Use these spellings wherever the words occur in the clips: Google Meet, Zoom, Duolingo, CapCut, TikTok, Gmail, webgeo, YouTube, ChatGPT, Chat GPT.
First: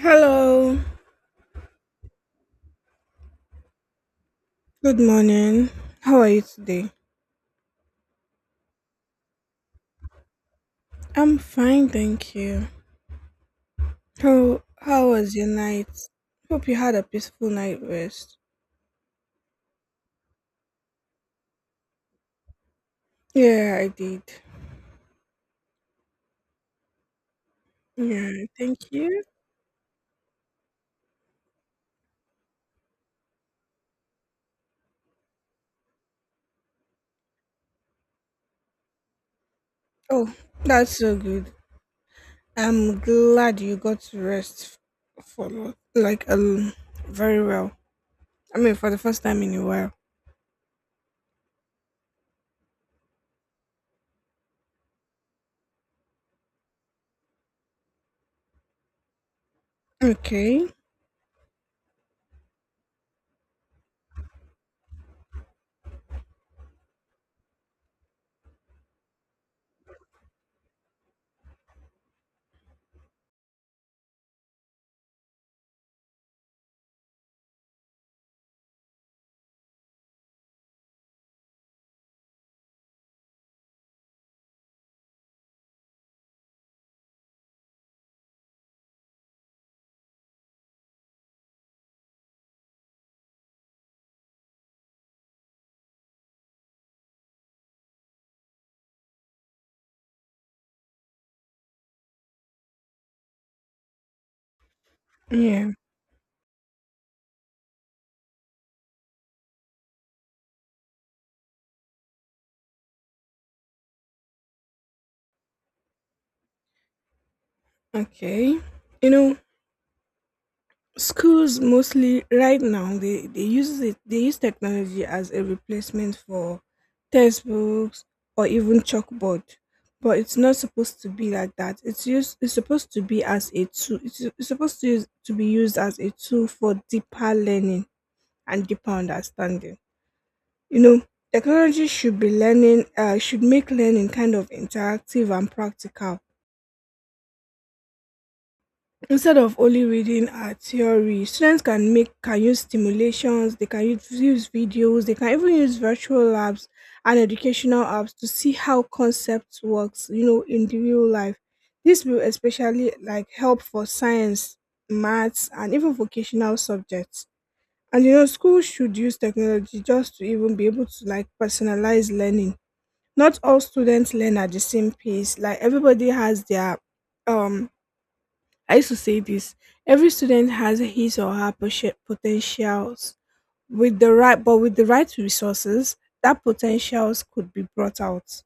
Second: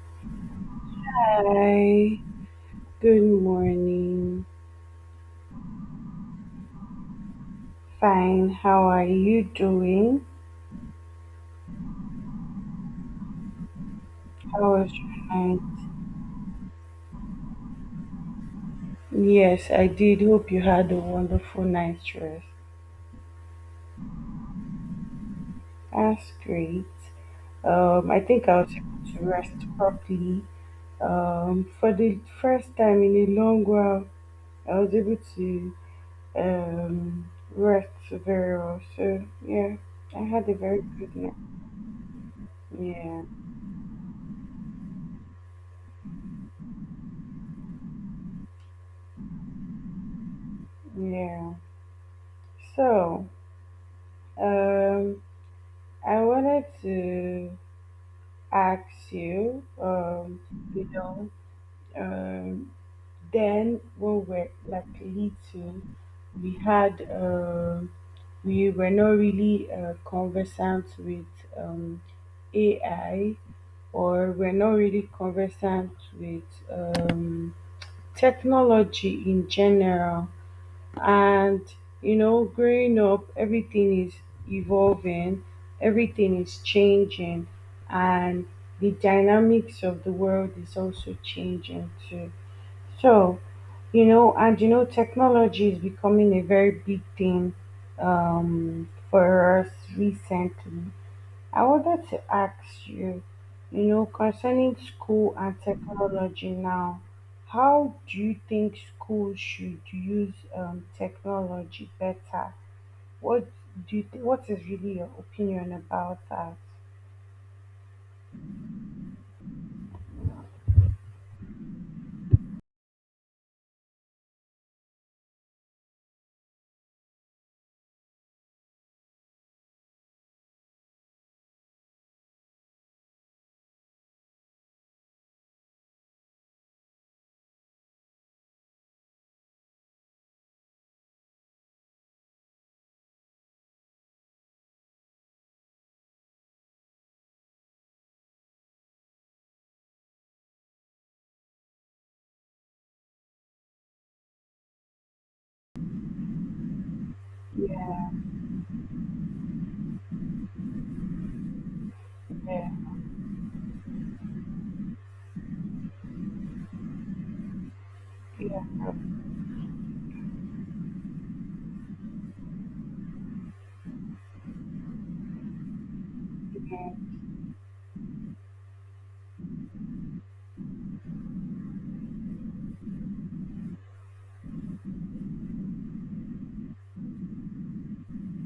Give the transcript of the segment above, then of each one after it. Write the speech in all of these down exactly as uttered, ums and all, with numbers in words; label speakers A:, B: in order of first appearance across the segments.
A: Hello.
B: Hi, good morning.
A: Good morning. How are you today?
B: Fine, how are you doing?
A: I'm fine, thank you. How
B: How was
A: how
B: your
A: was your
B: night?
A: night? Hope you had a peaceful night rest.
B: Yes, I did. Hope you had a wonderful night's rest.
A: Yeah, I did.
B: That's great. Um, I think I was able
A: You?
B: to rest properly. Um, for the first time in a long while, I was able to um rest very well. So yeah, I
A: Oh,
B: had a very
A: that's
B: good
A: so
B: night.
A: good. I'm
B: Yeah,
A: glad you got to rest for lo- like um very well. I mean, for the first time in a while.
B: yeah. So, um, I wanted to ask you, um,
A: Okay.
B: you know, um, then when we're like little, we had, um, we were not really uh, conversant with um, A I, or we're not really conversant with um, technology in general. And you know growing up, everything is evolving, everything is changing, and the dynamics of the world is also changing too. So you know and you know technology is becoming a very big thing um, for us recently. I wanted to ask you, you know, concerning school and
A: Yeah.
B: technology now, how do you think schools should use um, technology better? What do you think, what is really your opinion about that?
A: Okay. You know, schools mostly right now they, they use it they use technology as a replacement for textbooks or even chalkboard. But it's not supposed to be like that. It's used it's supposed to be as a tool, it's, it's supposed to use, to be used as a tool for deeper learning and deeper understanding. You know, technology should be learning uh, should make learning kind of interactive and practical. Instead of only reading our theory, students can make can use stimulations. They can use, use videos, they can even use virtual labs and educational
B: Yeah,
A: apps to see how concepts works, you know, in the real life. This will
B: yeah,
A: especially like help for science, maths, and even vocational subjects. And you know,
B: yeah.
A: schools should use technology just to even be able to like personalize learning. Not all students learn at the same pace. Like everybody has their
B: Okay.
A: um I used to say this. Every student has his or her poten- potentials. With the right but with the right resources, that potentials could be brought out.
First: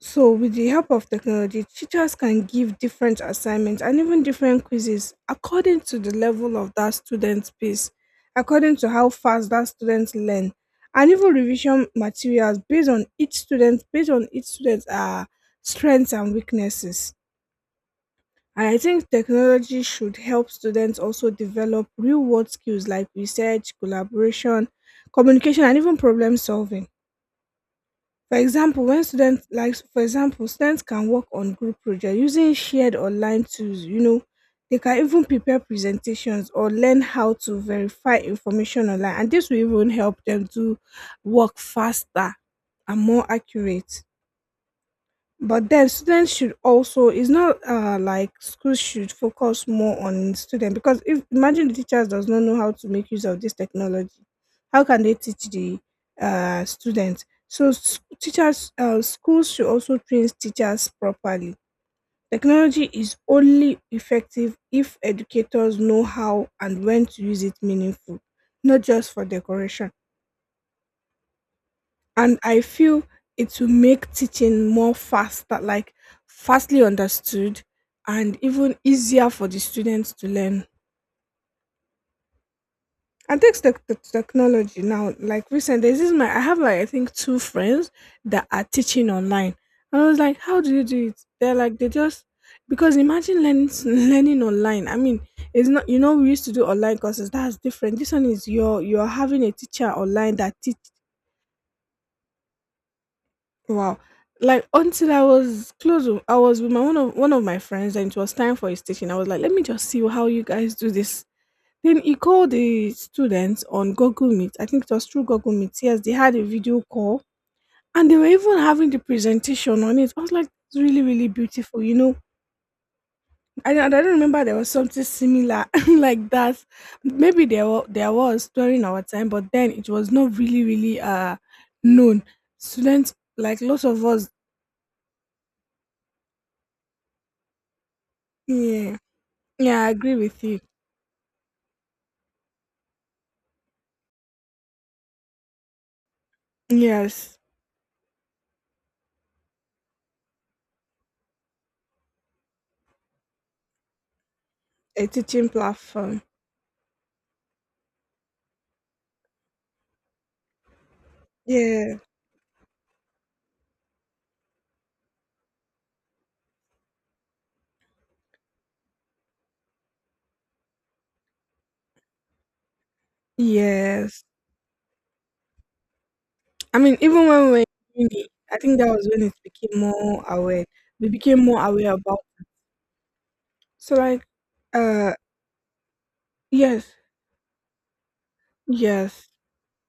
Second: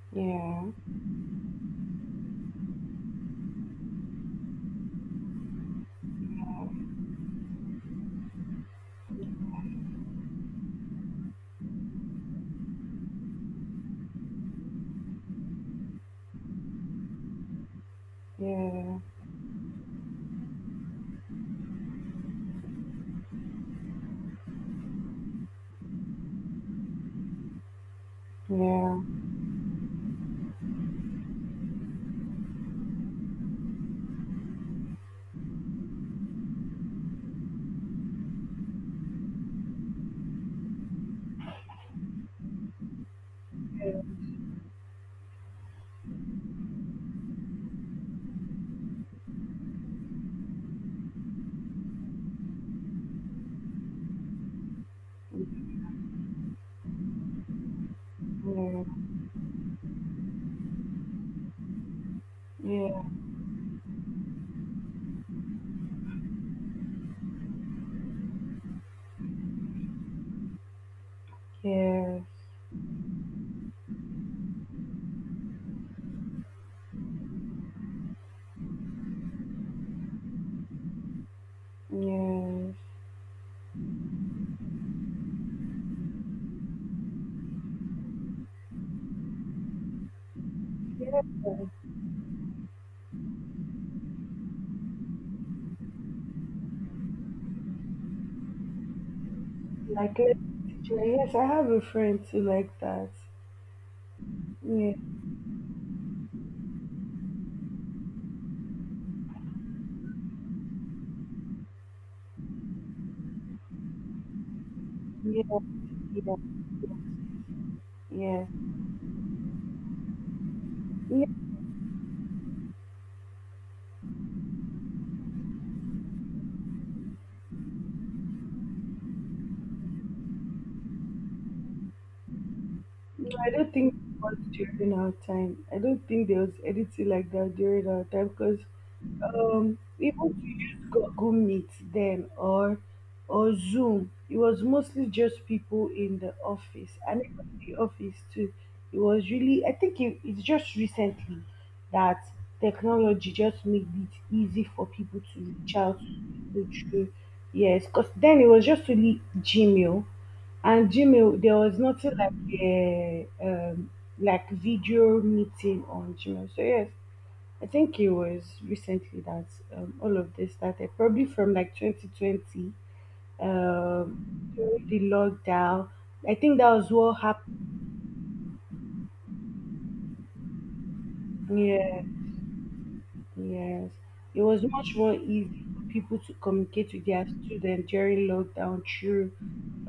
A: So with
B: Yeah,
A: the help of technology, teachers can give different assignments and even different quizzes according to the level of that student's pace, according to how fast that student learn, and even revision materials based on each student, based on each student's uh, strengths and weaknesses. And I
B: yeah,
A: think technology should help students also develop real world skills like research, collaboration, communication, and even problem solving. For example,
B: yeah,
A: when students like for example, students can work on group projects using shared online tools. You know, they can even prepare presentations or learn how to verify information online. And this will even help them do work faster and more
B: yeah, yeah,
A: accurate. But then students should also it's not uh like schools should focus more on student because if imagine the teachers does not know how to make use of this technology, how can they teach the uh students? So s- teachers
B: yeah.
A: uh, schools should also train teachers properly. Technology
B: Yes.
A: is only effective if educators know how and when to use it meaningful, not just for decoration.
B: Yes.
A: And I feel it will make teaching more faster, like fastly understood, and even easier for the students to learn. And thanks to to technology now, like recent days, this is my I have like I think two friends that are teaching online. And I was like, how do you do it?
B: Yeah.
A: They're like they just because imagine learning learning online. I mean, it's not, you know, we used to do online courses. That's different. This one is you're you're having a teacher
B: Like uh,
A: online that
B: yes, I have a friend too like that.
A: wow. Like
B: Yeah.
A: until I was close, with- I was with my one of one of my friends, and it was time for his teaching. I was like, let me just see how you guys do this. Then he called the students on Google Meet. I think it was through
B: Yeah.
A: Google Meet. Yes, they had
B: Yeah.
A: a video call and they were
B: Yeah.
A: even having the presentation on it. I was like, it's really,
B: Yeah.
A: really beautiful, you know. And I, I don't remember there was something similar like that. Maybe there was, there was during our time, but then it was not really, really uh known. Students,
B: No, I
A: like
B: don't
A: lots
B: think
A: of
B: it
A: us,
B: was during our time. I don't think there was anything like that during our time because
A: yeah,
B: um,
A: yeah, I agree
B: even
A: with
B: to
A: you.
B: use Google Meet then or or Zoom, it was mostly just people in the office and
A: Yes,
B: even the office too. It was really, I think it, it's just recently that technology just made it easy for
A: a
B: people to
A: teaching
B: reach out to
A: platform.
B: people through. Yes, because then it was just only Gmail. And Gmail, there was
A: Yeah,
B: nothing like a um, like video meeting on Gmail. So yes, I think it was recently that um, all of this started, probably from like twenty twenty,
A: yes.
B: um, during the lockdown. I think that
A: I
B: was
A: mean,
B: what
A: even when we were in
B: happened.
A: uni, I think that was when it became more aware. We became more aware
B: Yeah,
A: about
B: yes,
A: so like
B: it was much
A: uh
B: more easy for people to
A: yes,
B: communicate with their students during lockdown
A: yes,
B: through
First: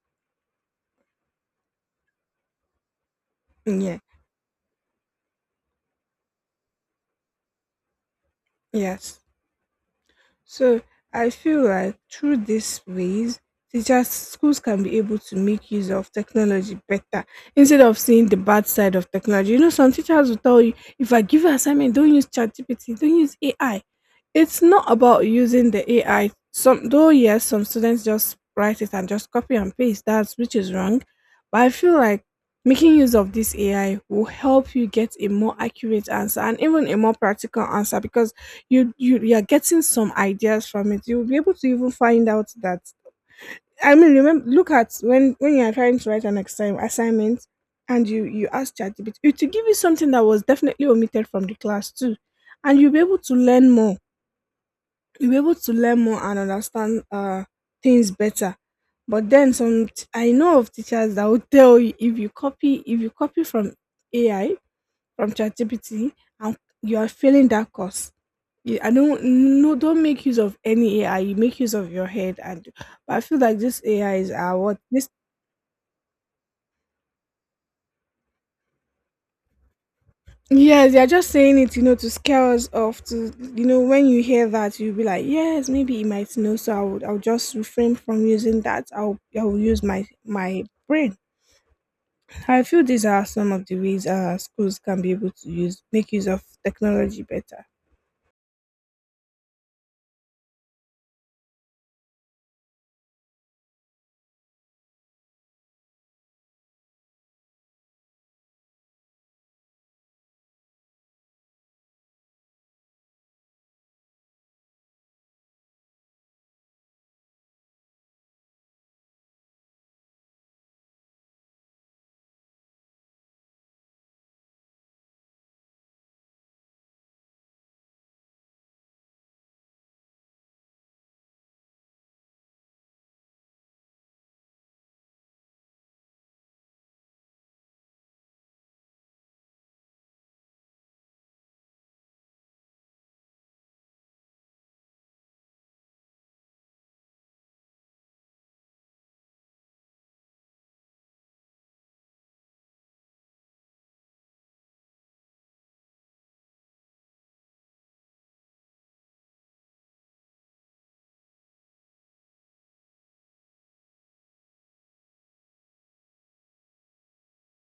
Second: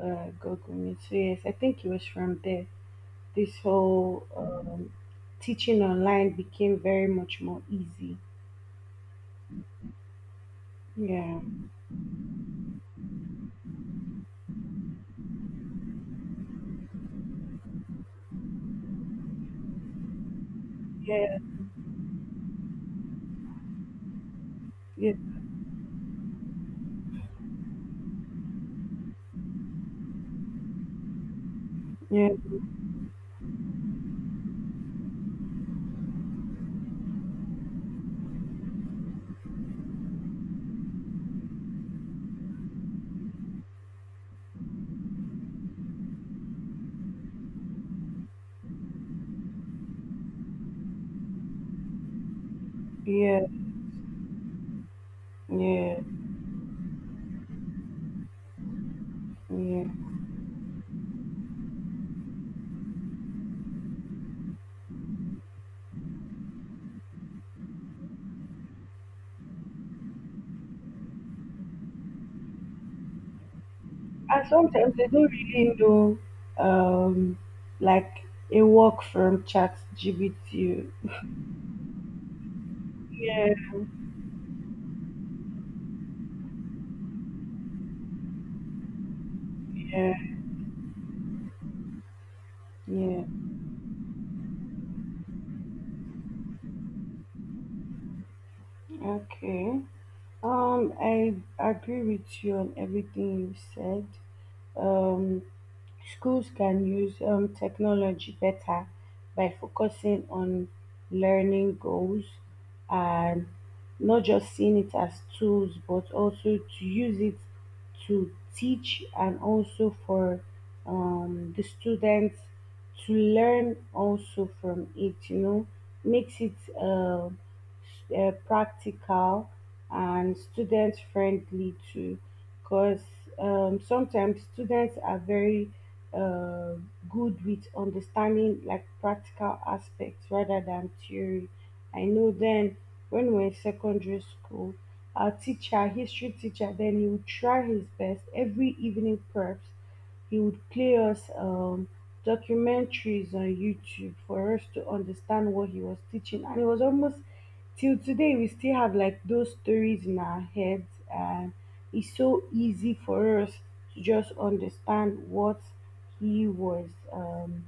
B: uh, Google Meet. So yes, I think it was from there. This
A: yeah,
B: whole um, teaching online became very much more easy.
A: yes. So I
B: Yeah,
A: feel like through these ways, teachers, schools can be able to make use of technology better instead of seeing the bad side of technology. You know, some teachers will tell you, if I
B: yeah,
A: give you assignment, don't use ChatGPT, don't use A I. It's not
B: yeah,
A: about using the A I. Some though, yes, some students just write it and just copy and paste. That's which is wrong. But I feel like
B: yeah,
A: making use of this A I will help you get a more accurate answer and even a more practical answer because you you you are getting some ideas from it. You'll be able to even find out that, I mean, remember, look at when when you are trying to write an exam assignment and you you ask ChatGPT, it will give you something that was definitely omitted from the class too, and you'll be able to
B: yeah,
A: learn more. you'll be able to
B: yeah,
A: learn more and understand uh things better. But then
B: yeah.
A: some t- I know of teachers that will tell you if you copy, if you copy from AI, from ChatGPT, and you are failing that course. Yeah, I don't, no, don't make use of any A I. You make use of your head and but I feel like this A Is
B: And
A: are what.
B: sometimes they don't really know, um, like a work from Chat G B T.
A: Yes, they're just saying it, you know, to scare us off. To
B: Yeah,
A: You know, when you hear that you'll be like, yes, maybe it might know, so I'll I'll just refrain from using that. I'll I'll use my
B: yeah,
A: my brain. I feel these
B: yeah.
A: are some of the ways uh schools can be able to use make use of technology better.
B: Okay. Um, I agree with you on everything you said. Um, Schools can use um, technology better by focusing on learning goals and not just seeing it as tools, but also to use it to teach and also for um, the students to learn also from it, you know, makes it uh, uh, practical and student friendly too because um, sometimes students are very uh, good with understanding like practical aspects rather than theory. I know, then when we were in secondary school, our teacher, history teacher, then he would try his best every evening, perhaps he would play us um, documentaries on YouTube for us to understand what he was teaching. And it was almost, till today we still have like those stories in our heads, and it's so easy for us to just understand what he was. um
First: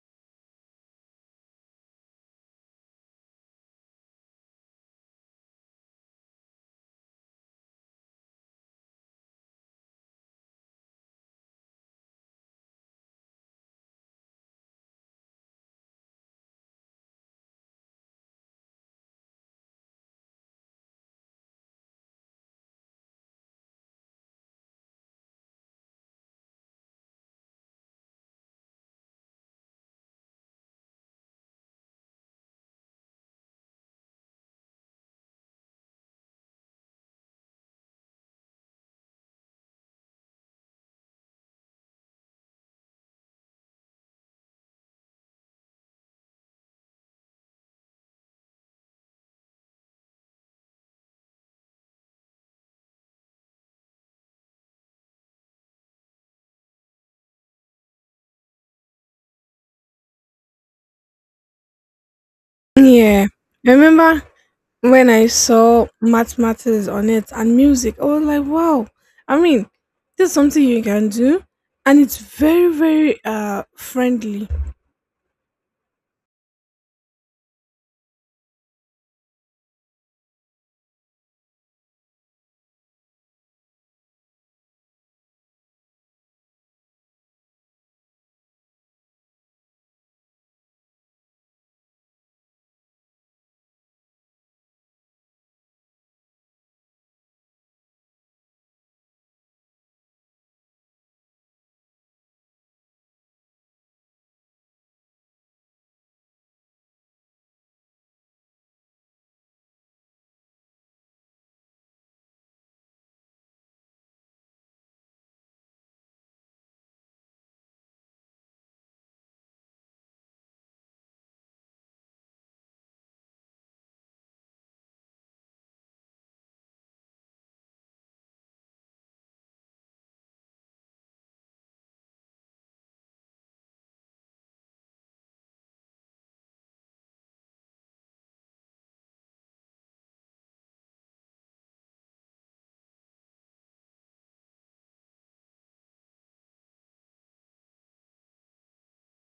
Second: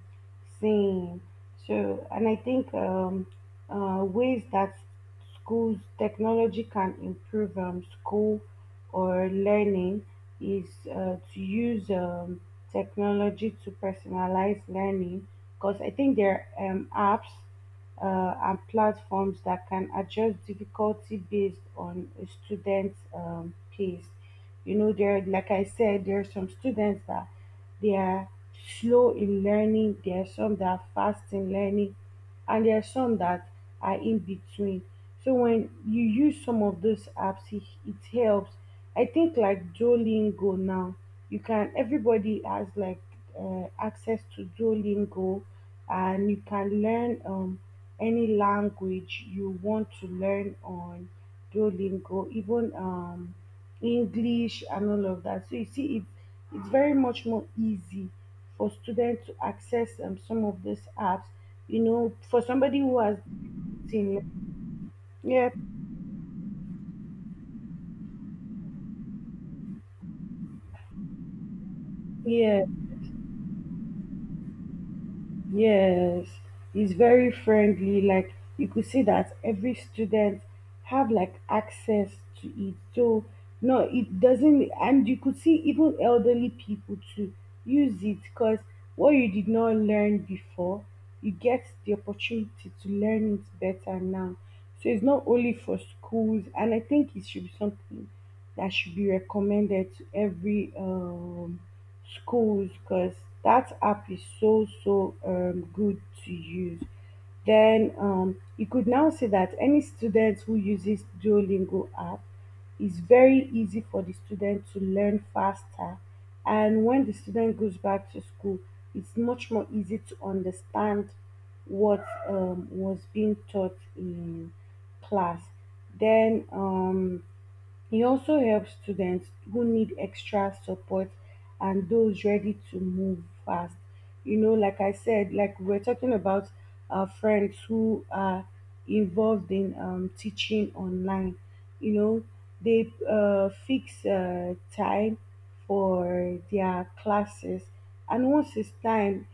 B: Same. Sure. And I think um, uh, ways that schools technology can improve um, school or learning is uh, to use um, technology to personalize learning, because I think there are um, apps uh, and platforms that can adjust difficulty based on a student's um, pace. You know, there, like I said, there are some students that they are slow in learning. There are some that are fast in learning, and there are some that are in between. So when you use some of those apps, it, it helps. I think like Duolingo now, you can. Everybody has like uh, access to Duolingo, and you can learn um any language you want to learn on Duolingo. Even um English and all of that. So you see, it's it's very much more easy for students to access um, some of these apps. You know, for somebody who has
A: Yeah. I remember
B: seen,
A: when I
B: yeah,
A: saw mathematics on it and music, I was like, wow. I mean, this is something you can do and it's
B: yeah.
A: very, very uh friendly.
B: Yes, he's very friendly. Like you could see that every student have like access to it. So no, it doesn't. And you could see even elderly people to use it, because what you did not learn before, you get the opportunity to learn it better now. So it's not only for schools, and I think it should be something that should be recommended to every um schools because that app is so so um, good to use. Then um, you could now see that any student who uses Duolingo app, is very easy for the student to learn faster. And when the student goes back to school, it's much more easy to understand what um, was being taught in class. Then um, he also helps students who need extra support and those ready to move fast. You know, like I said, like we we're talking about our friends who are involved in um, teaching online. You know, they uh, fix uh, time for their classes, and once it's time,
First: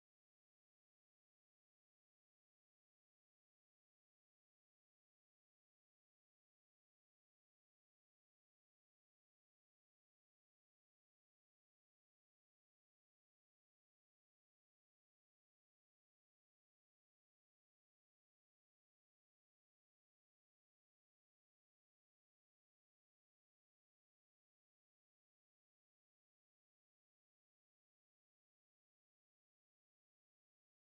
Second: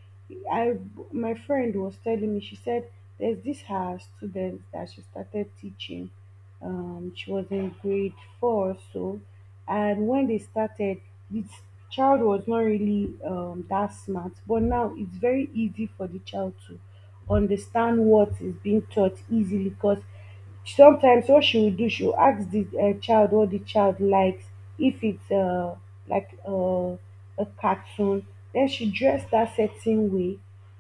B: I my friend was telling me. She said there's this her student that she started teaching, um, she was in grade four or so. And when they started, this child was not really um, that smart, but now it's very easy for the child to understand what is being taught easily, because sometimes what she will do, she will ask the uh, child what the child likes. If it's uh, like uh, a cartoon, then she dress that certain way,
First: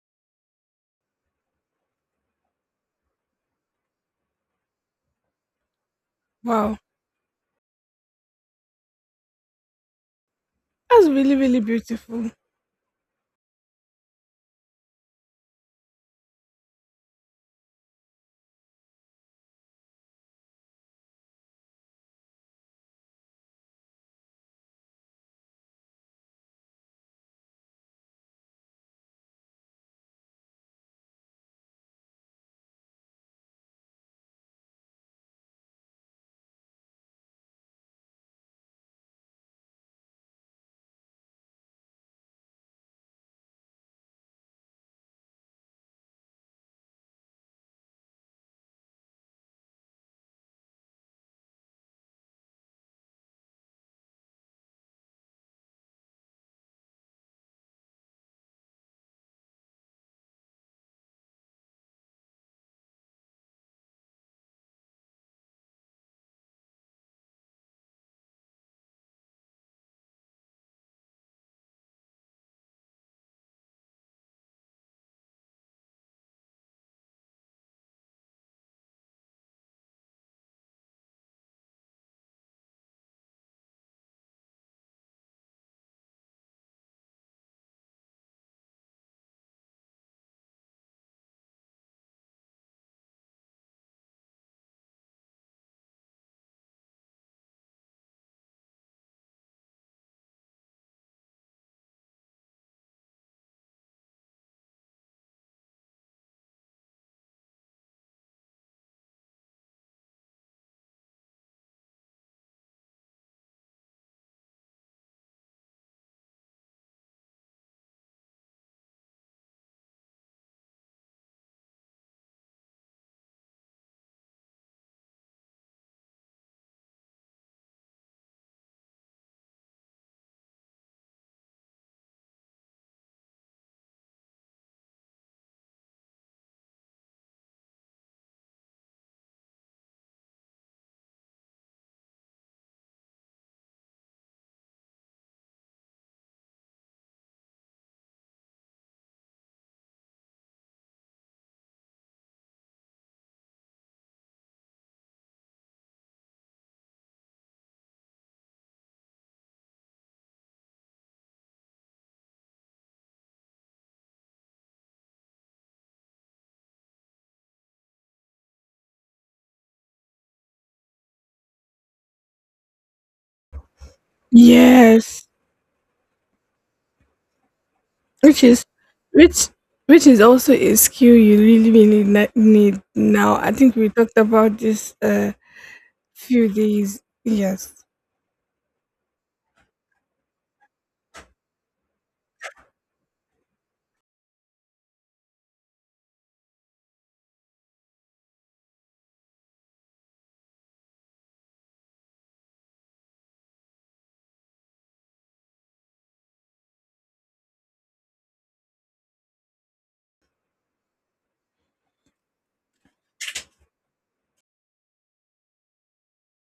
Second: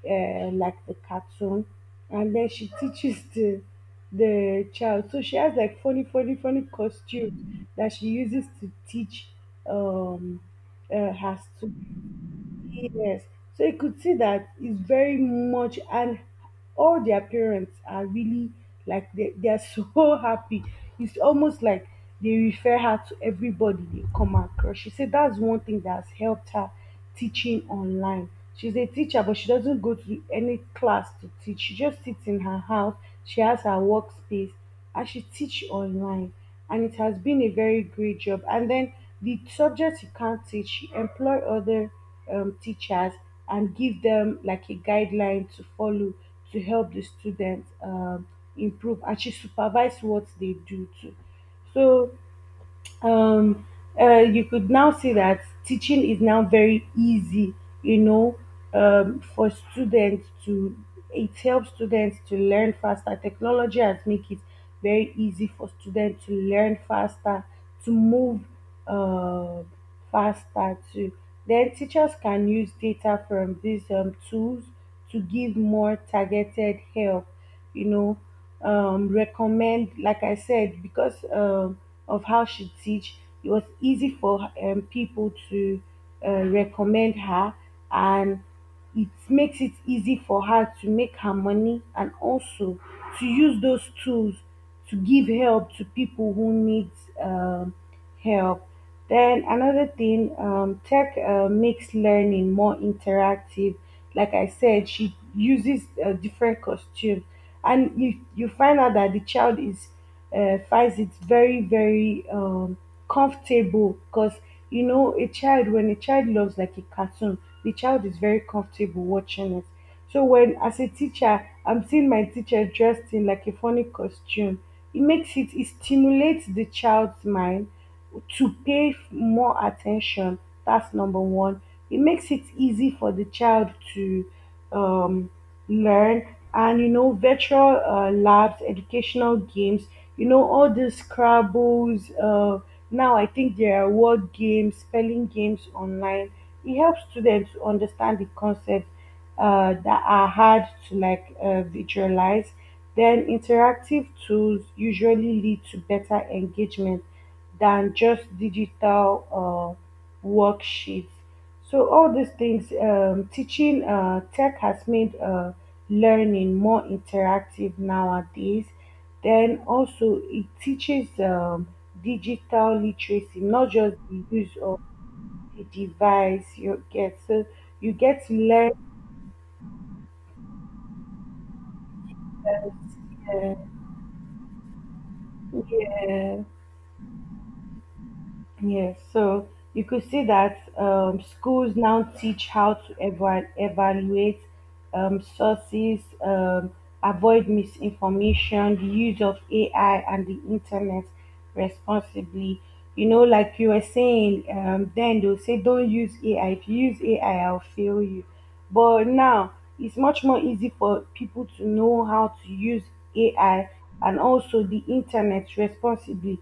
B: uh, like the cartoon, and then she teaches the the child. So she has like funny, funny, funny
A: Wow.
B: costumes that she uses to teach um,
A: That's
B: uh,
A: really,
B: her
A: really
B: students.
A: beautiful.
B: Yes. So you could see that it's very much, and all their parents are really like they, they are so happy. It's almost like they refer her to everybody they come across. She said that's one thing that has helped her teaching online. She's a teacher, but she doesn't go to any class to teach. She just sits in her house. She has her workspace, and she teach online, and it has been a very great job. And then the subjects you can't teach, she employ other um, teachers and give them like a guideline to follow to help the students um, improve. And she supervise what they do too. So um, uh, you could now see that teaching is now very easy, you know, um, for students to, it helps students to learn faster. Technology has make it very easy for students to learn faster, to move uh, faster too. Then teachers can use data from these um, tools to give more targeted help, you know, um, recommend, like I said, because um of how she teach, it was easy for um, people to uh, recommend her, and it makes it easy for her to make her money, and also to use those tools to give help to people who need um, help. Then another thing, um, tech uh, makes learning more interactive. Like I said, she uses uh, different costumes, and you you find out that the child is uh, finds it very very um, comfortable, because you know, a child, when a child loves like a cartoon, the child is very comfortable watching it. So when as a teacher I'm seeing my teacher dressed in like a funny costume, it makes it it stimulates the child's mind to pay f- more attention. That's number one. It makes it easy for the child to um, learn. And you know, virtual uh, labs, educational games, you know, all these scrabbles, uh, now I think there are word games, spelling games online. It helps students to understand the concepts uh, that are hard to like uh, visualize. Then interactive tools usually lead to better engagement than just digital uh, worksheets. So all these things, um, teaching uh, tech has made uh, learning more interactive nowadays. Then also it teaches um, digital literacy, not just the use of
A: Yes.
B: the device. You get so you get to
A: Which is
B: learn.
A: which which is also a skill you really, really ne- need now. I
B: Uh,
A: think we talked about this uh
B: yeah.
A: few days. Yes.
B: Yes, so you could see that um, schools now teach how to eva- evaluate um, sources, um, avoid misinformation, the use of A I and the internet responsibly. You know, like you were saying, um, then they'll say, don't use A I. If you use A I, I'll fail you. But now it's much more easy for people to know how to use A I and also the internet responsibly,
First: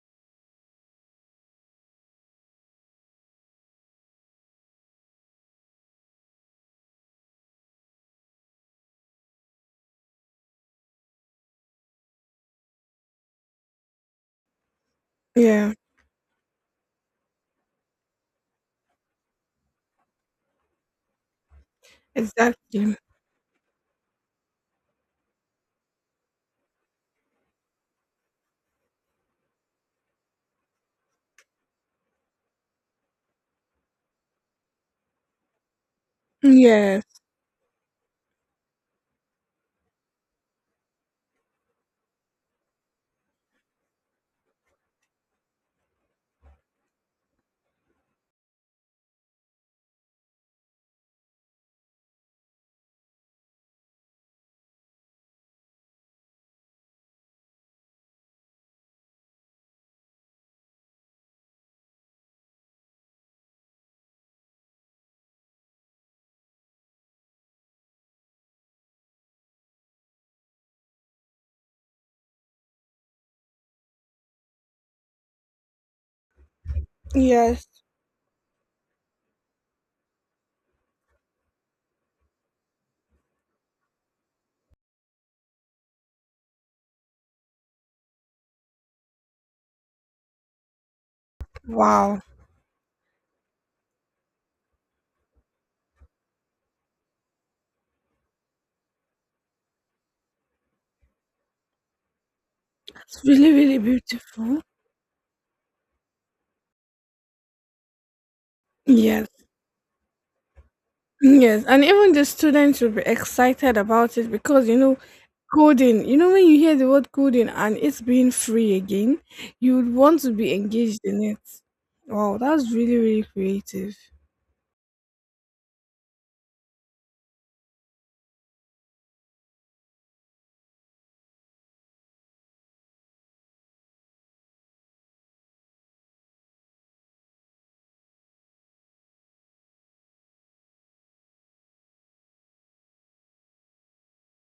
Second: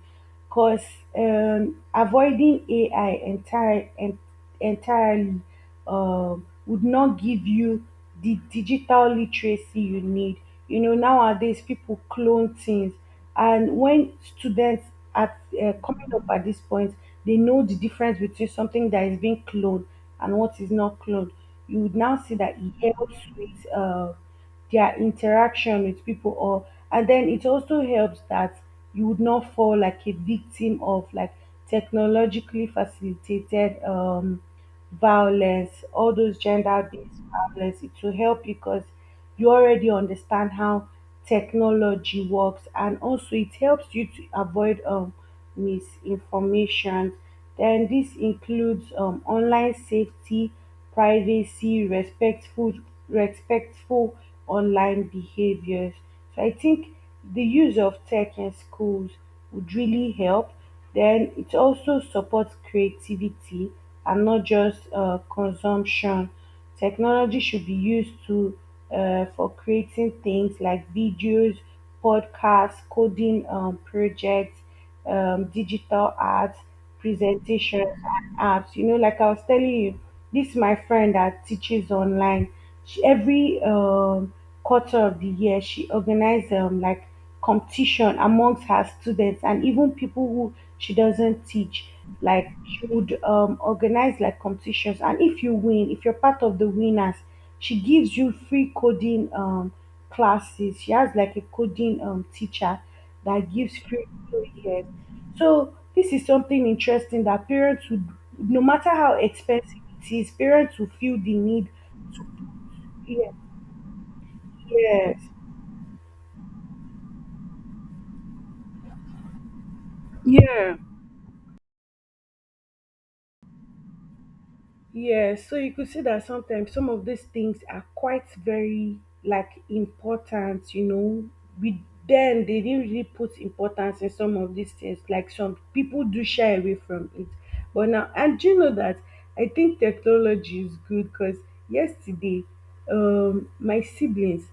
B: because um, avoiding A I entire, en- entirely um, would not give you the digital literacy you need. You know, nowadays people clone things, and when students are
A: Yeah,
B: uh, coming up at this point, they know the difference between something that is being cloned and what is not cloned. You would now see that it
A: exactly.
B: helps with. Uh, their interaction with people or and then it also helps that you would not fall like a victim of like technologically facilitated um violence, all those gender based
A: Yes.
B: violence. It will help because you already understand how technology works, and also it helps you to avoid um misinformation. Then this includes um online safety, privacy, respectful respectful online behaviors. So I think the use of tech in schools would really help. Then it also supports creativity and not just uh, consumption. Technology should be used to uh, for creating things like videos, podcasts, coding um, projects, um, digital art,
A: Yes.
B: presentations, and apps. You know, like I was telling you, this my friend that teaches online. She, every um, quarter of the year, she organizes um, like competition amongst her students and even people who she doesn't teach.
A: Wow.
B: Like she would um, organize like competitions, and if you win, if you're part of the winners, she gives you free coding. Um, classes. She has like a coding um teacher
A: It's
B: that
A: really, really
B: gives free
A: beautiful.
B: tutorials. So this is something interesting that parents would, no matter how
A: Yes.
B: expensive it is, parents will feel the
A: Yes,
B: need.
A: and even the students will be
B: Yeah,
A: excited about it because you know
B: yes,
A: coding. You know when you hear the word coding and it's being free again, you would want to be
B: yeah.
A: engaged in it. Wow, that's really really creative.
B: Yes, so you could see that sometimes some of these things are quite very like important, you know. We then they didn't really put importance in some of these things. Like some people do shy away from it. But now, and do you know that I think technology is good because yesterday um my siblings,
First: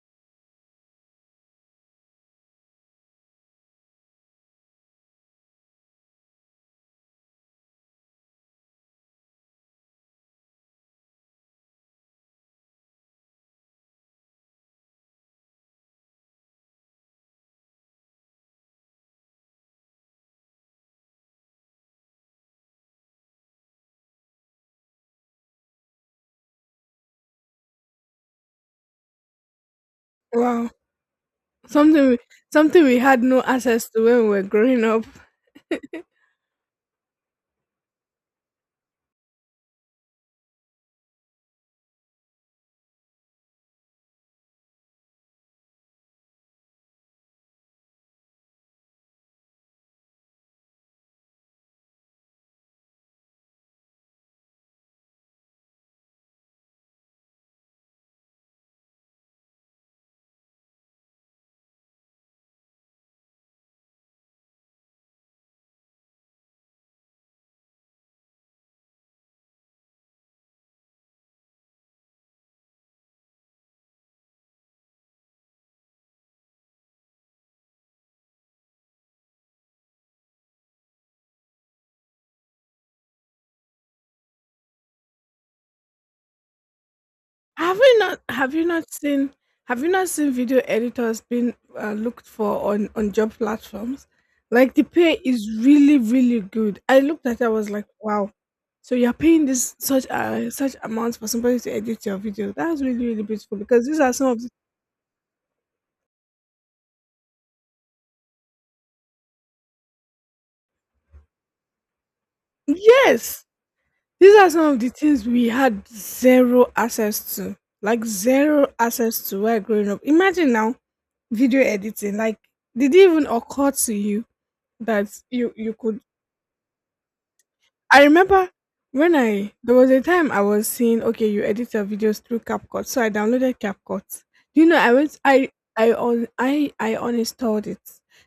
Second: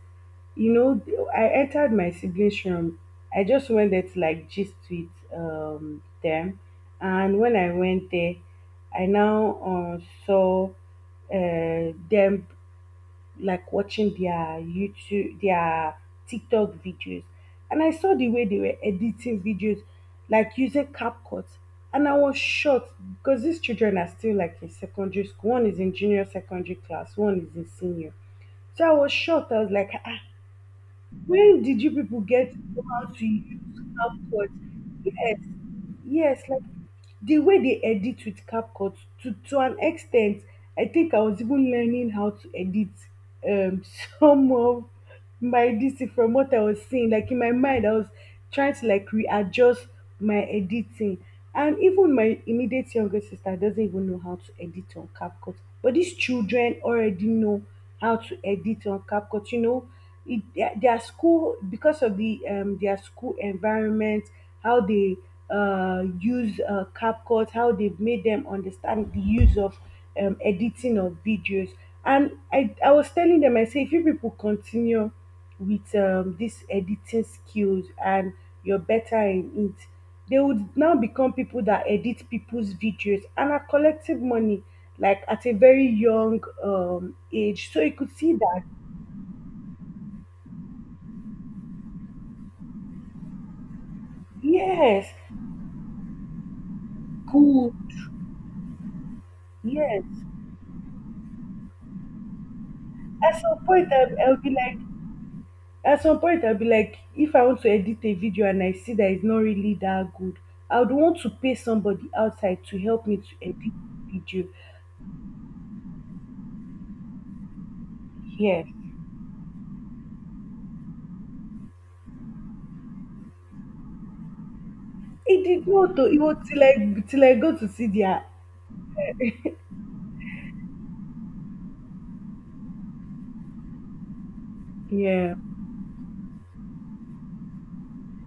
B: you know, I entered my siblings' room. I just went there to like gist with um, them. And when I went there, I now um, saw uh, them like watching their YouTube, their TikTok videos. And I saw the way they were editing videos, like using CapCut. And I was shocked because these children are still like in secondary school. One is in junior secondary class, one is in senior. So I was shocked. I was like, ah,
A: Wow,
B: when did you
A: something we-
B: people get to
A: something
B: know
A: we
B: how
A: had
B: to
A: no
B: use
A: access to when we were
B: CapCut?
A: growing up.
B: Yes, yes, like the way they edit with CapCut to to an extent, I think I was even learning how to edit um some of my this from what I was seeing. Like in my mind, I was trying to like readjust my editing. And even my immediate younger sister doesn't even know how to edit on CapCut. But these children already know how to edit on CapCut. You know it, their their school, because of the um, their school environment, how they uh, use uh, CapCut, how they've made them understand the use of um, editing of videos. And I, I was telling them, I say if you people continue with um, this editing skills and you're better in it, they would now become people that edit people's videos and are collective money like at a very young um, age.
A: Have
B: So you
A: you
B: could
A: not?
B: see
A: Have
B: that,
A: you not seen? Have you not seen video editors being uh, looked for on on job platforms? Like the
B: yes.
A: pay is really really good. I looked at it. I was
B: Cool.
A: wow. So you're paying this
B: Yes.
A: such uh, such amount for somebody to edit your video. That's really really
B: At some
A: beautiful.
B: point, I'll,
A: That's some
B: I'll
A: of the,
B: be like, at some point, I'll be like, if I want to edit a video and I see that it's not really that good, I would want to pay somebody outside to help me to
A: yes,
B: edit the
A: these
B: video.
A: are some of the things we had zero access to, like
B: Yeah.
A: zero access to while growing up. Imagine now video editing. Like, did it even occur to you that
B: It did not, though. It was till I, till I go to see
A: I
B: their,
A: remember when I there was a time I was seeing okay, you edit your videos through CapCut. So I downloaded CapCut. Do you know I went
B: yeah.
A: I I on I I uninstalled it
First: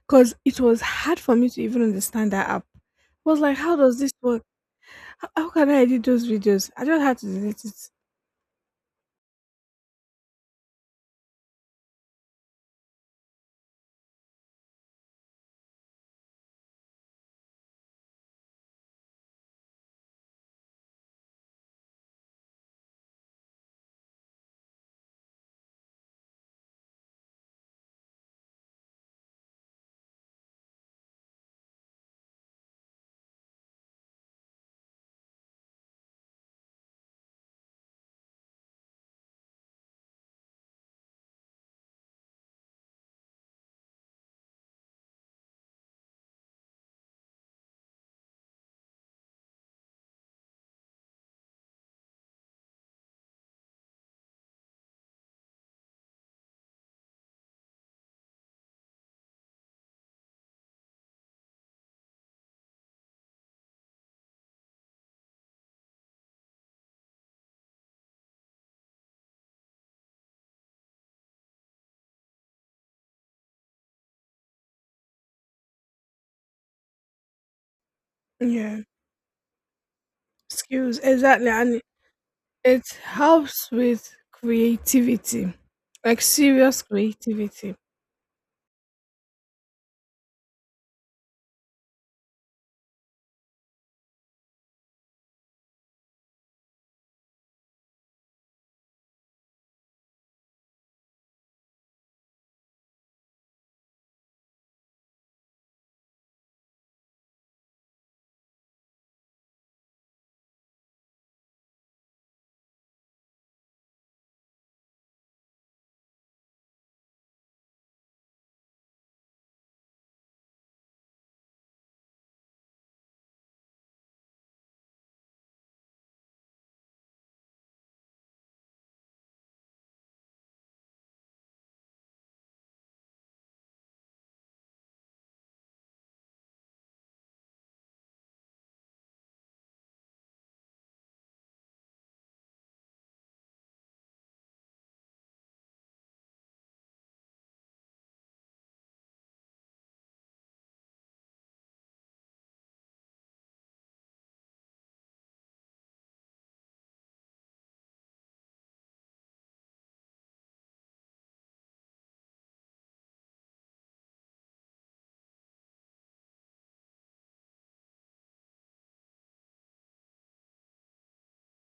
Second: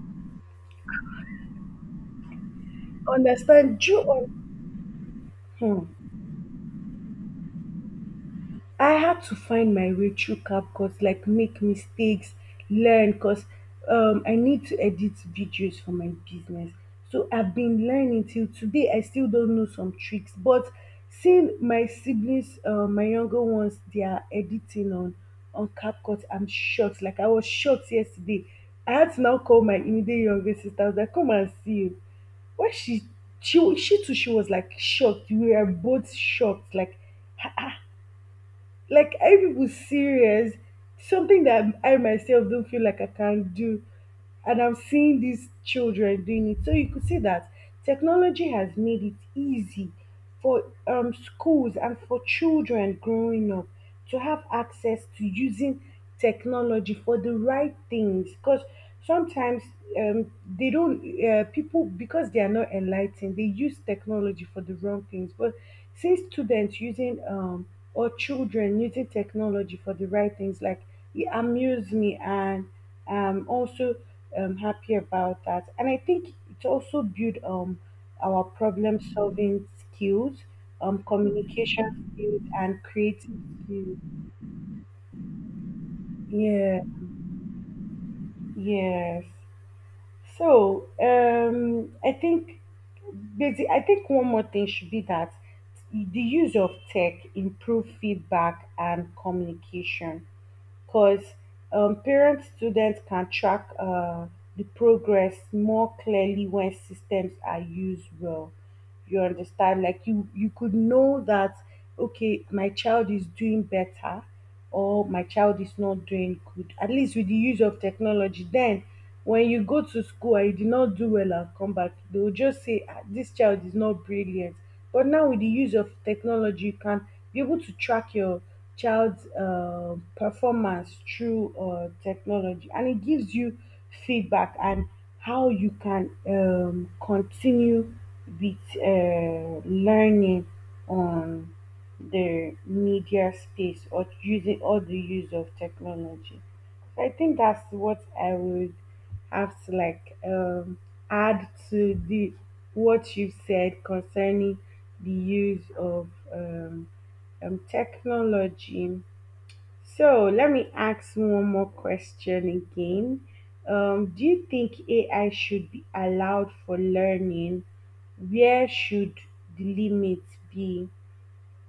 A: because it was hard for me to even understand that app. I was like, how
B: Understand? Do
A: does
B: you
A: this
B: un-
A: work? How, how can I
B: hmm.
A: edit those videos? I just had to delete it.
B: I had to find my way through CapCut, like make mistakes, learn, cause um I need to edit videos for my business. So I've been learning till today. I still don't know some tricks, but seeing my siblings, um my younger ones, they are editing on on CapCut, I'm shocked. Like I was shocked yesterday. I had to now call my immediate younger sister. I was like, come and see o. When she she she too, she was like shocked. We were both shocked, like like are you people serious? Something that I myself don't feel like I can do, and I'm seeing these children doing it. So you could see that technology has made it easy for um, schools and for children growing up to have access to using technology for the right things. Because sometimes um, they don't uh, people, because they are not enlightened, they use technology for the wrong things. But see students using um or children using technology for the right things, like it amuse me. And I'm also um, happy about that. And I think it also build um our
A: Yeah,
B: problem solving skills,
A: skills.
B: um
A: Exactly. And
B: communication skills, and
A: it
B: creative
A: helps
B: skills.
A: with creativity, like
B: Yeah,
A: serious creativity.
B: yes. So um, I think basi- I think one more thing should be that the use of tech improve feedback and communication, because um, parents, students can track uh, the progress more clearly when systems are used well. You understand, like you you could know that okay, my child is doing better, or my child is not doing good, at least with the use of technology. Then when you go to school and you did not do well and come back, they will just say, "Ah, this child is not brilliant." But now with the use of technology, you can be able to track your child's uh, performance through uh, technology, and it gives you feedback and how you can um, continue with uh, learning on the media space or using all the use of technology. So I think that's what I would have to like um, add to the what you said concerning the use of um, um, technology. So let me ask one more question again. Um, do you think A I should be allowed for learning? Where should the limit be?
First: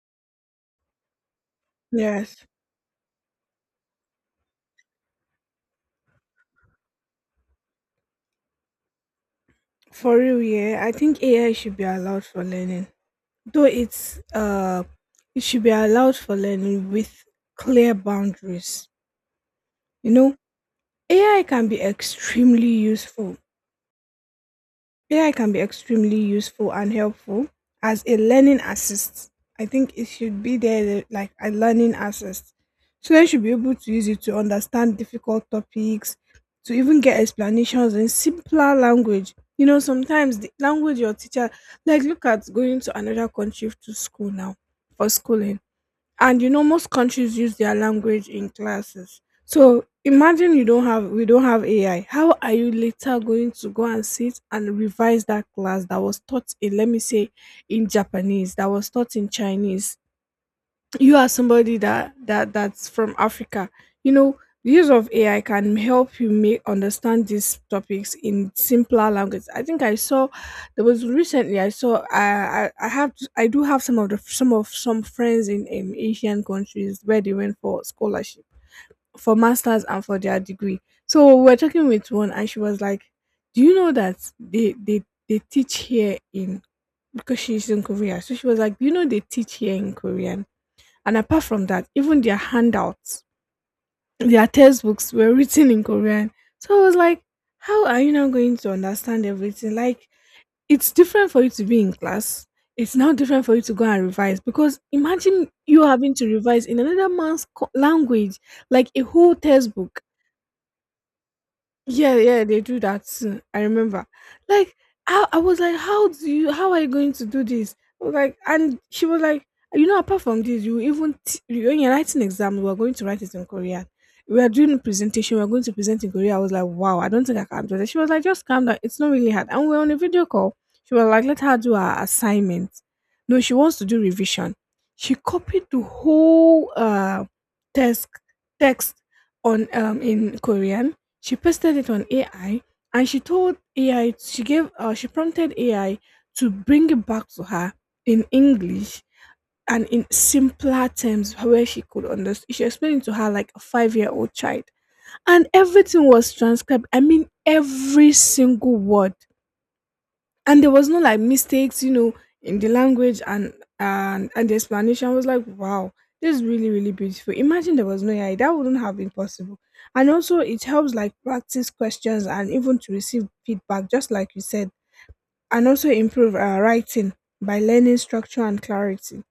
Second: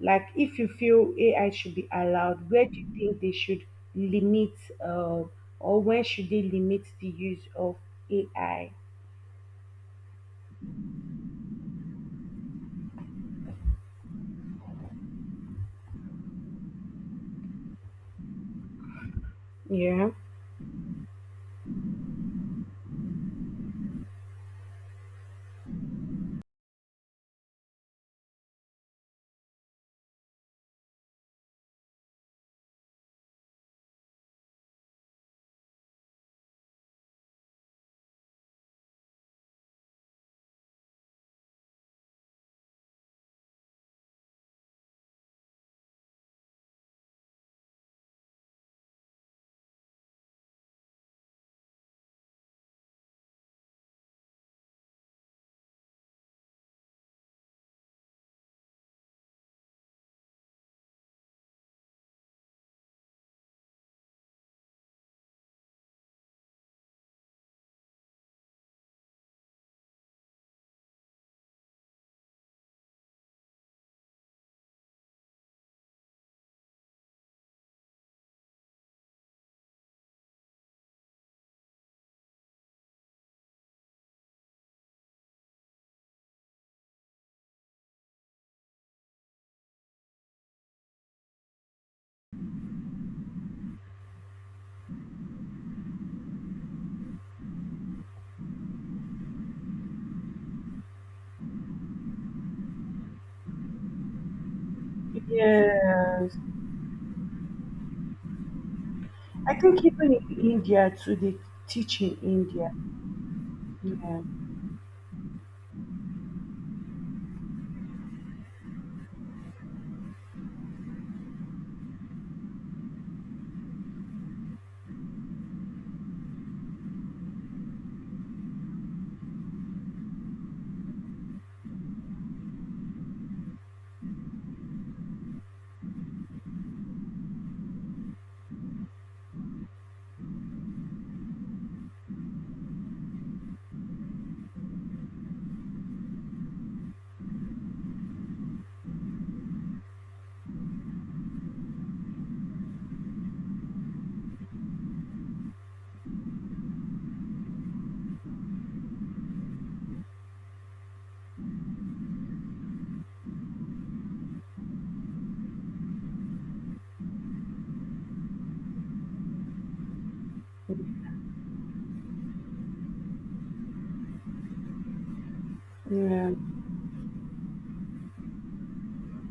B: Like, if you feel A I should be
A: Yes,
B: allowed, where do you think they should limit, uh, or when should they limit the use of A I?
A: for real, yeah. I think A I should be allowed for learning. Though it's uh it should be allowed for learning with clear boundaries. You
B: Yeah.
A: know, A I can be extremely useful A I can be extremely useful and helpful as a learning assist. I think it should be there like a learning assist. Students should be able to use it to understand difficult topics, to even get explanations in simpler language. You know, sometimes the language your teacher, like look at going to another country to school now for schooling. And you know most countries use their language in classes, so imagine you don't have, we don't have AI, how are you later going to go and sit and revise that class that was taught in, let me say, in Japanese, that was taught in Chinese. You are somebody that that that's from Africa, you know. The use of AI can help you make understand these topics in simpler language. I think I saw, there was recently I saw, i i, I have i do have some of the some of some friends in um, Asian countries where they went for scholarship for masters and for their degree. So we we're talking with one and she was like, do you know that they they they teach here in, because she's in Korea, so she was like, do you know they teach here in Korean? And apart from that, even their handouts, their textbooks were written in Korean. So I was like, how are you now going to understand everything? Like, it's different for you to be in class. It's now different for you to go and revise because imagine you having to
B: Yes,
A: revise in another man's co- language, like a whole
B: I think
A: textbook.
B: even in India too, they teach
A: Yeah,
B: in
A: yeah, they
B: India.
A: do that too. I remember.
B: Yeah,
A: Like, I, I was like, how do you, how are you going to do this? I was like, and she was like, you know, apart from this, you even, t- when you're writing exam, we're going to write it in Korean. We are doing a presentation, we're going to present in Korea. I was like, wow, I don't think I can do that. She was like, just calm down. It's not really hard. And we're on a video call. She was like, let her do her assignment. No, she wants to do revision. She copied the whole uh, test text on um, in Korean. She pasted it on A I, and she told A I she gave uh, she prompted A I to bring it back to her in English and in simpler terms where she could understand. She explained it to her like a five year old child, and everything was transcribed. I mean, every single word, and there was no like mistakes, you know, in the language, and and and the explanation. I was like, wow, this is really really beautiful. Imagine there was no AI, that wouldn't have been possible. And also it helps like practice questions and even to receive feedback, just like you said, and also
B: yeah.
A: improve uh, writing by learning structure and clarity.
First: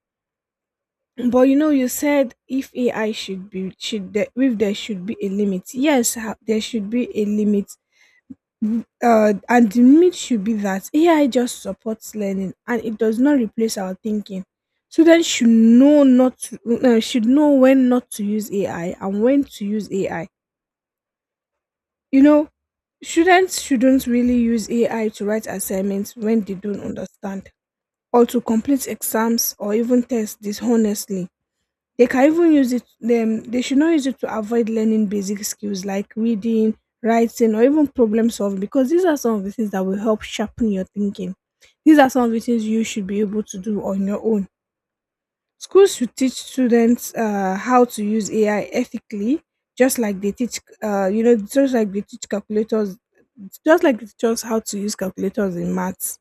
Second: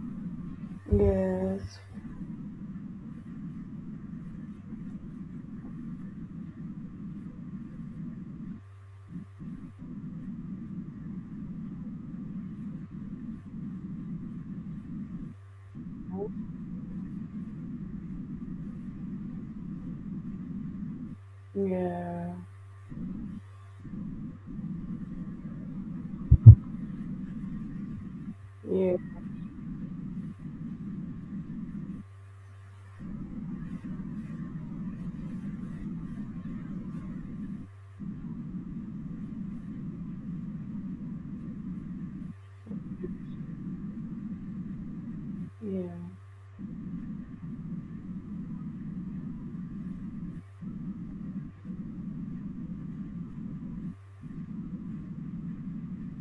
A: But you know,
B: Yes.
A: you said if AI should be should there, if there should be a limit, yes, ha- there should be a limit. Mm, uh, and the myth should be that A I just supports learning and it does not replace our thinking. Students should know not to, uh, should know when not to use A I and when to use A I. You
B: Yeah.
A: know, students shouldn't really use A I to write assignments when they don't understand, or to complete
B: Yeah.
A: exams or even tests dishonestly. They can even use it them they should not use it to avoid learning basic skills like reading, writing, or even problem solving, because these are some of the things that will help sharpen your thinking. These are some of the things you should be able to do on your own.
B: Yeah.
A: Schools should teach students uh, how to use A I ethically, just like they teach uh, you know, just like they teach calculators, just like they teach us how to use calculators in maths.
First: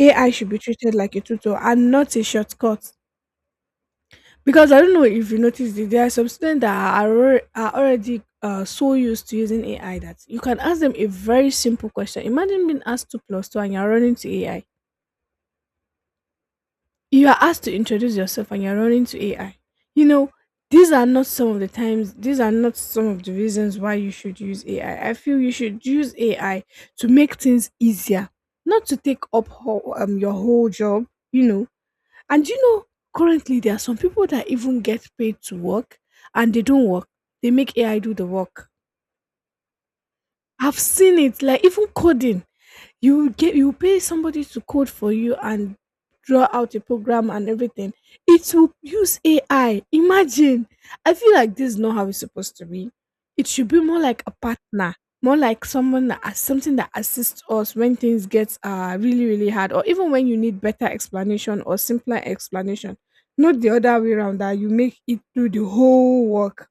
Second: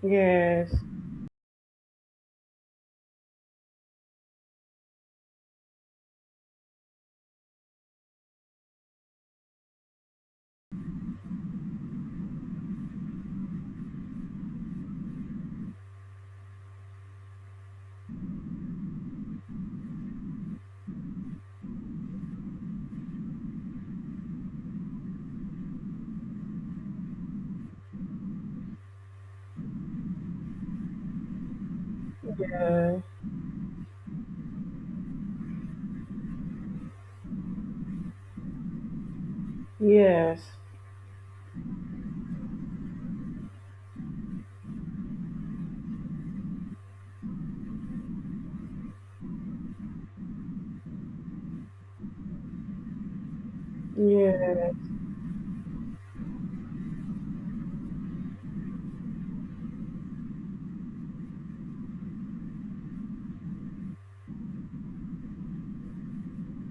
A: A I should be
B: Yes.
A: treated like a tutor and not a shortcut. Because I don't know if you noticed it, there are some students that are, alre- are already uh, so used to using A I that you can ask them a very simple question. Imagine being asked two plus two and you're running to A I. You are asked to introduce yourself and you're running to A I. You know, these are not some of the times, these are not some of the reasons why you should use A I. I I feel you should use A I to make things easier, not to take up whole, um, your whole job, you know, and you know,
B: Uh,
A: currently there are some people that even get paid to work and they don't work. They make A I do the work.
B: yes.
A: I've seen it, like even coding. You get you pay somebody to code for you and draw out a program and everything. It will use A I. Imagine. I feel like this is not how it's supposed to be. It should be more like,
B: Yes.
A: nah, more like someone that as- something that assists us when things get uh really really hard, or even when you need better explanation or simpler explanation. Not the other way around that you make it do the whole work.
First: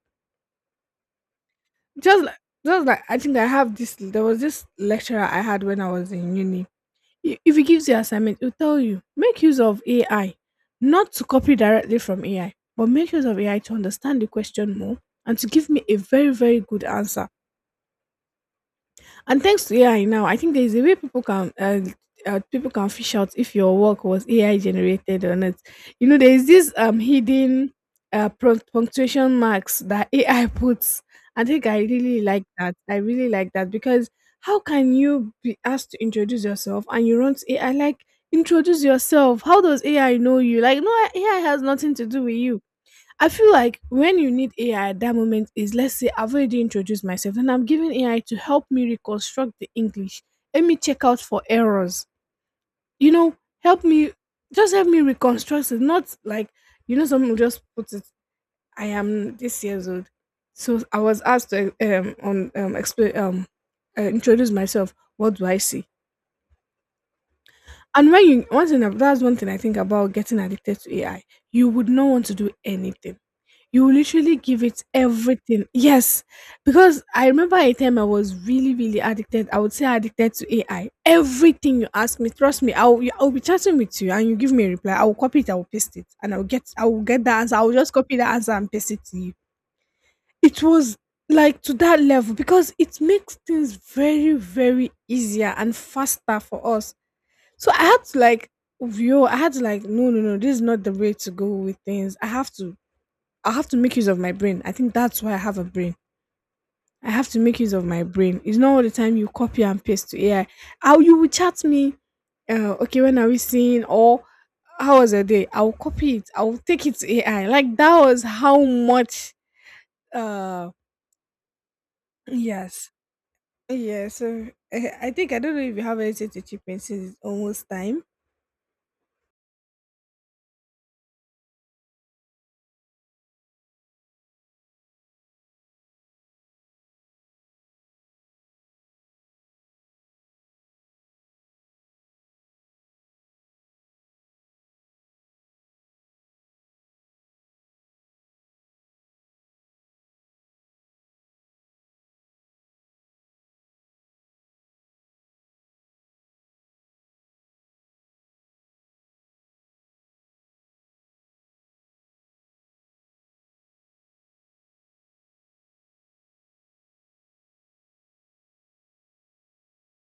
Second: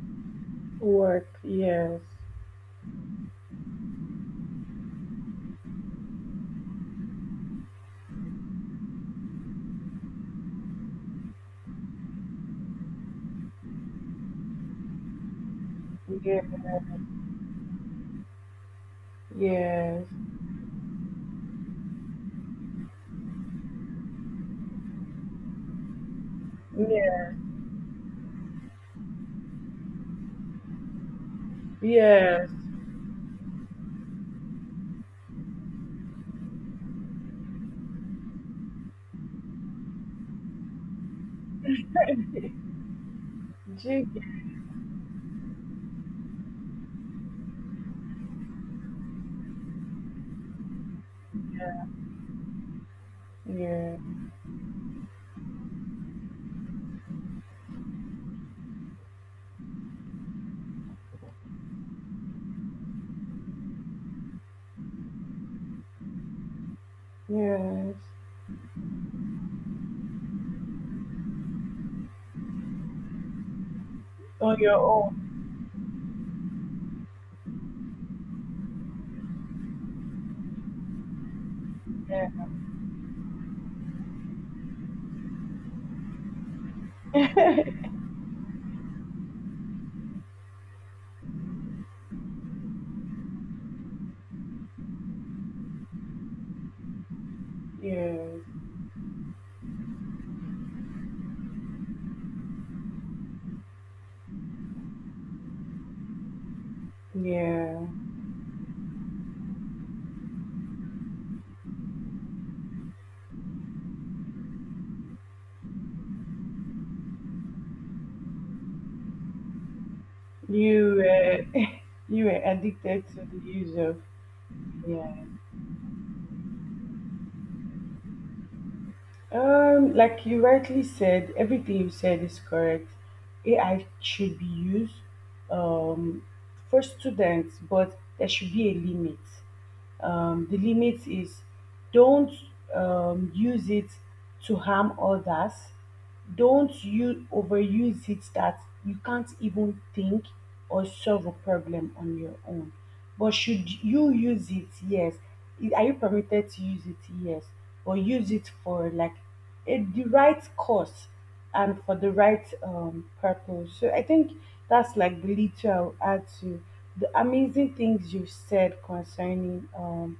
B: Work. Yes.
A: Just like just like I think I have this. There was this lecturer I had when I was in uni. I- If he gives you assignment, he'll tell you make use of A I, not to copy directly from A I, but make use of A I to understand the question more and to give me a very
B: Yes.
A: very good answer. And thanks to A I
B: Yes.
A: now, I think there is a way people can uh, uh, people can fish out if your work was A I generated or not. You know, there is this um
B: Yes.
A: hidden uh prunc- punctuation marks that A I puts. I think I really like
B: Yes.
A: that. I really like that. Because how can you be asked to introduce yourself and you want A I like, introduce yourself? How does A I know you? Like no, A I has nothing to do with you. I feel like
B: Jig.
A: when you need A I at that moment is, let's say I've already introduced myself and I'm giving A I to help me reconstruct the English. Let me check out for errors. You know, help
B: Yeah.
A: me just help me reconstruct it. Not like, you know, someone will just put, I am this years old. So I was asked to um on um explain, um uh, introduce myself. What do I see?
B: Yes.
A: And when you one thing that's one thing I think about getting addicted to A I. You would not want to do anything. You will literally
B: On
A: give
B: your
A: it
B: own.
A: everything. Yes, because I remember a time I was really, really addicted. I would say addicted to A I. Everything you ask
B: Yeah.
A: me, trust me, I'll I'll be chatting with you and you give me a reply. I will copy it, I will paste it, and I'll get I will get the answer. I will just copy the answer and paste it to you. It was like to that level because it makes things very, very easier and faster for us. So I had to
B: Yes.
A: like, yo, I had to like, no, no, no, this is not the way to go with things. I have to I have to make use of my brain. I think that's why I have a brain. I have to make use
B: Yeah.
A: of my brain. It's not all the time you copy and paste to A I. How you will chat me, uh, okay, when are we seeing? Or how was the day? I'll copy it. I'll take it to A I. Like that was how much. Uh,
B: You. Uh, you were
A: yes,
B: addicted to the use of.
A: yeah. So eh, I
B: Yeah.
A: think I don't know if you have anything to chip in, since it's almost time.
B: Um, like you rightly said, everything you said is correct. A I should be used um, for students, but there should be a limit. Um, the limit is, don't um, use it to harm others. Don't you overuse it that you can't even think or solve a problem on your own. But should you use it? Yes. I- Are you permitted to use it? Yes. But use it for like a, the right cause and for the right um, purpose. So I think that's like the little I'll add to the amazing things you've said concerning um,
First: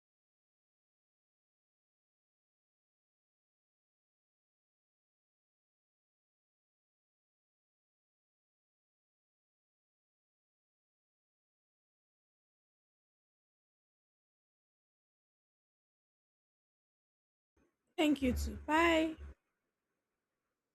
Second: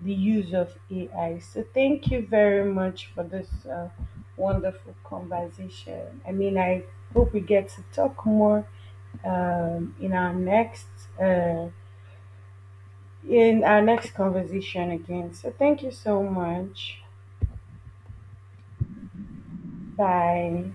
B: the use of A I. So thank you very much for this uh, wonderful conversation. I mean, I hope we get to talk more um, in our next uh, in our next conversation again. So thank you so much.
A: Thank you too. Bye.
B: Bye.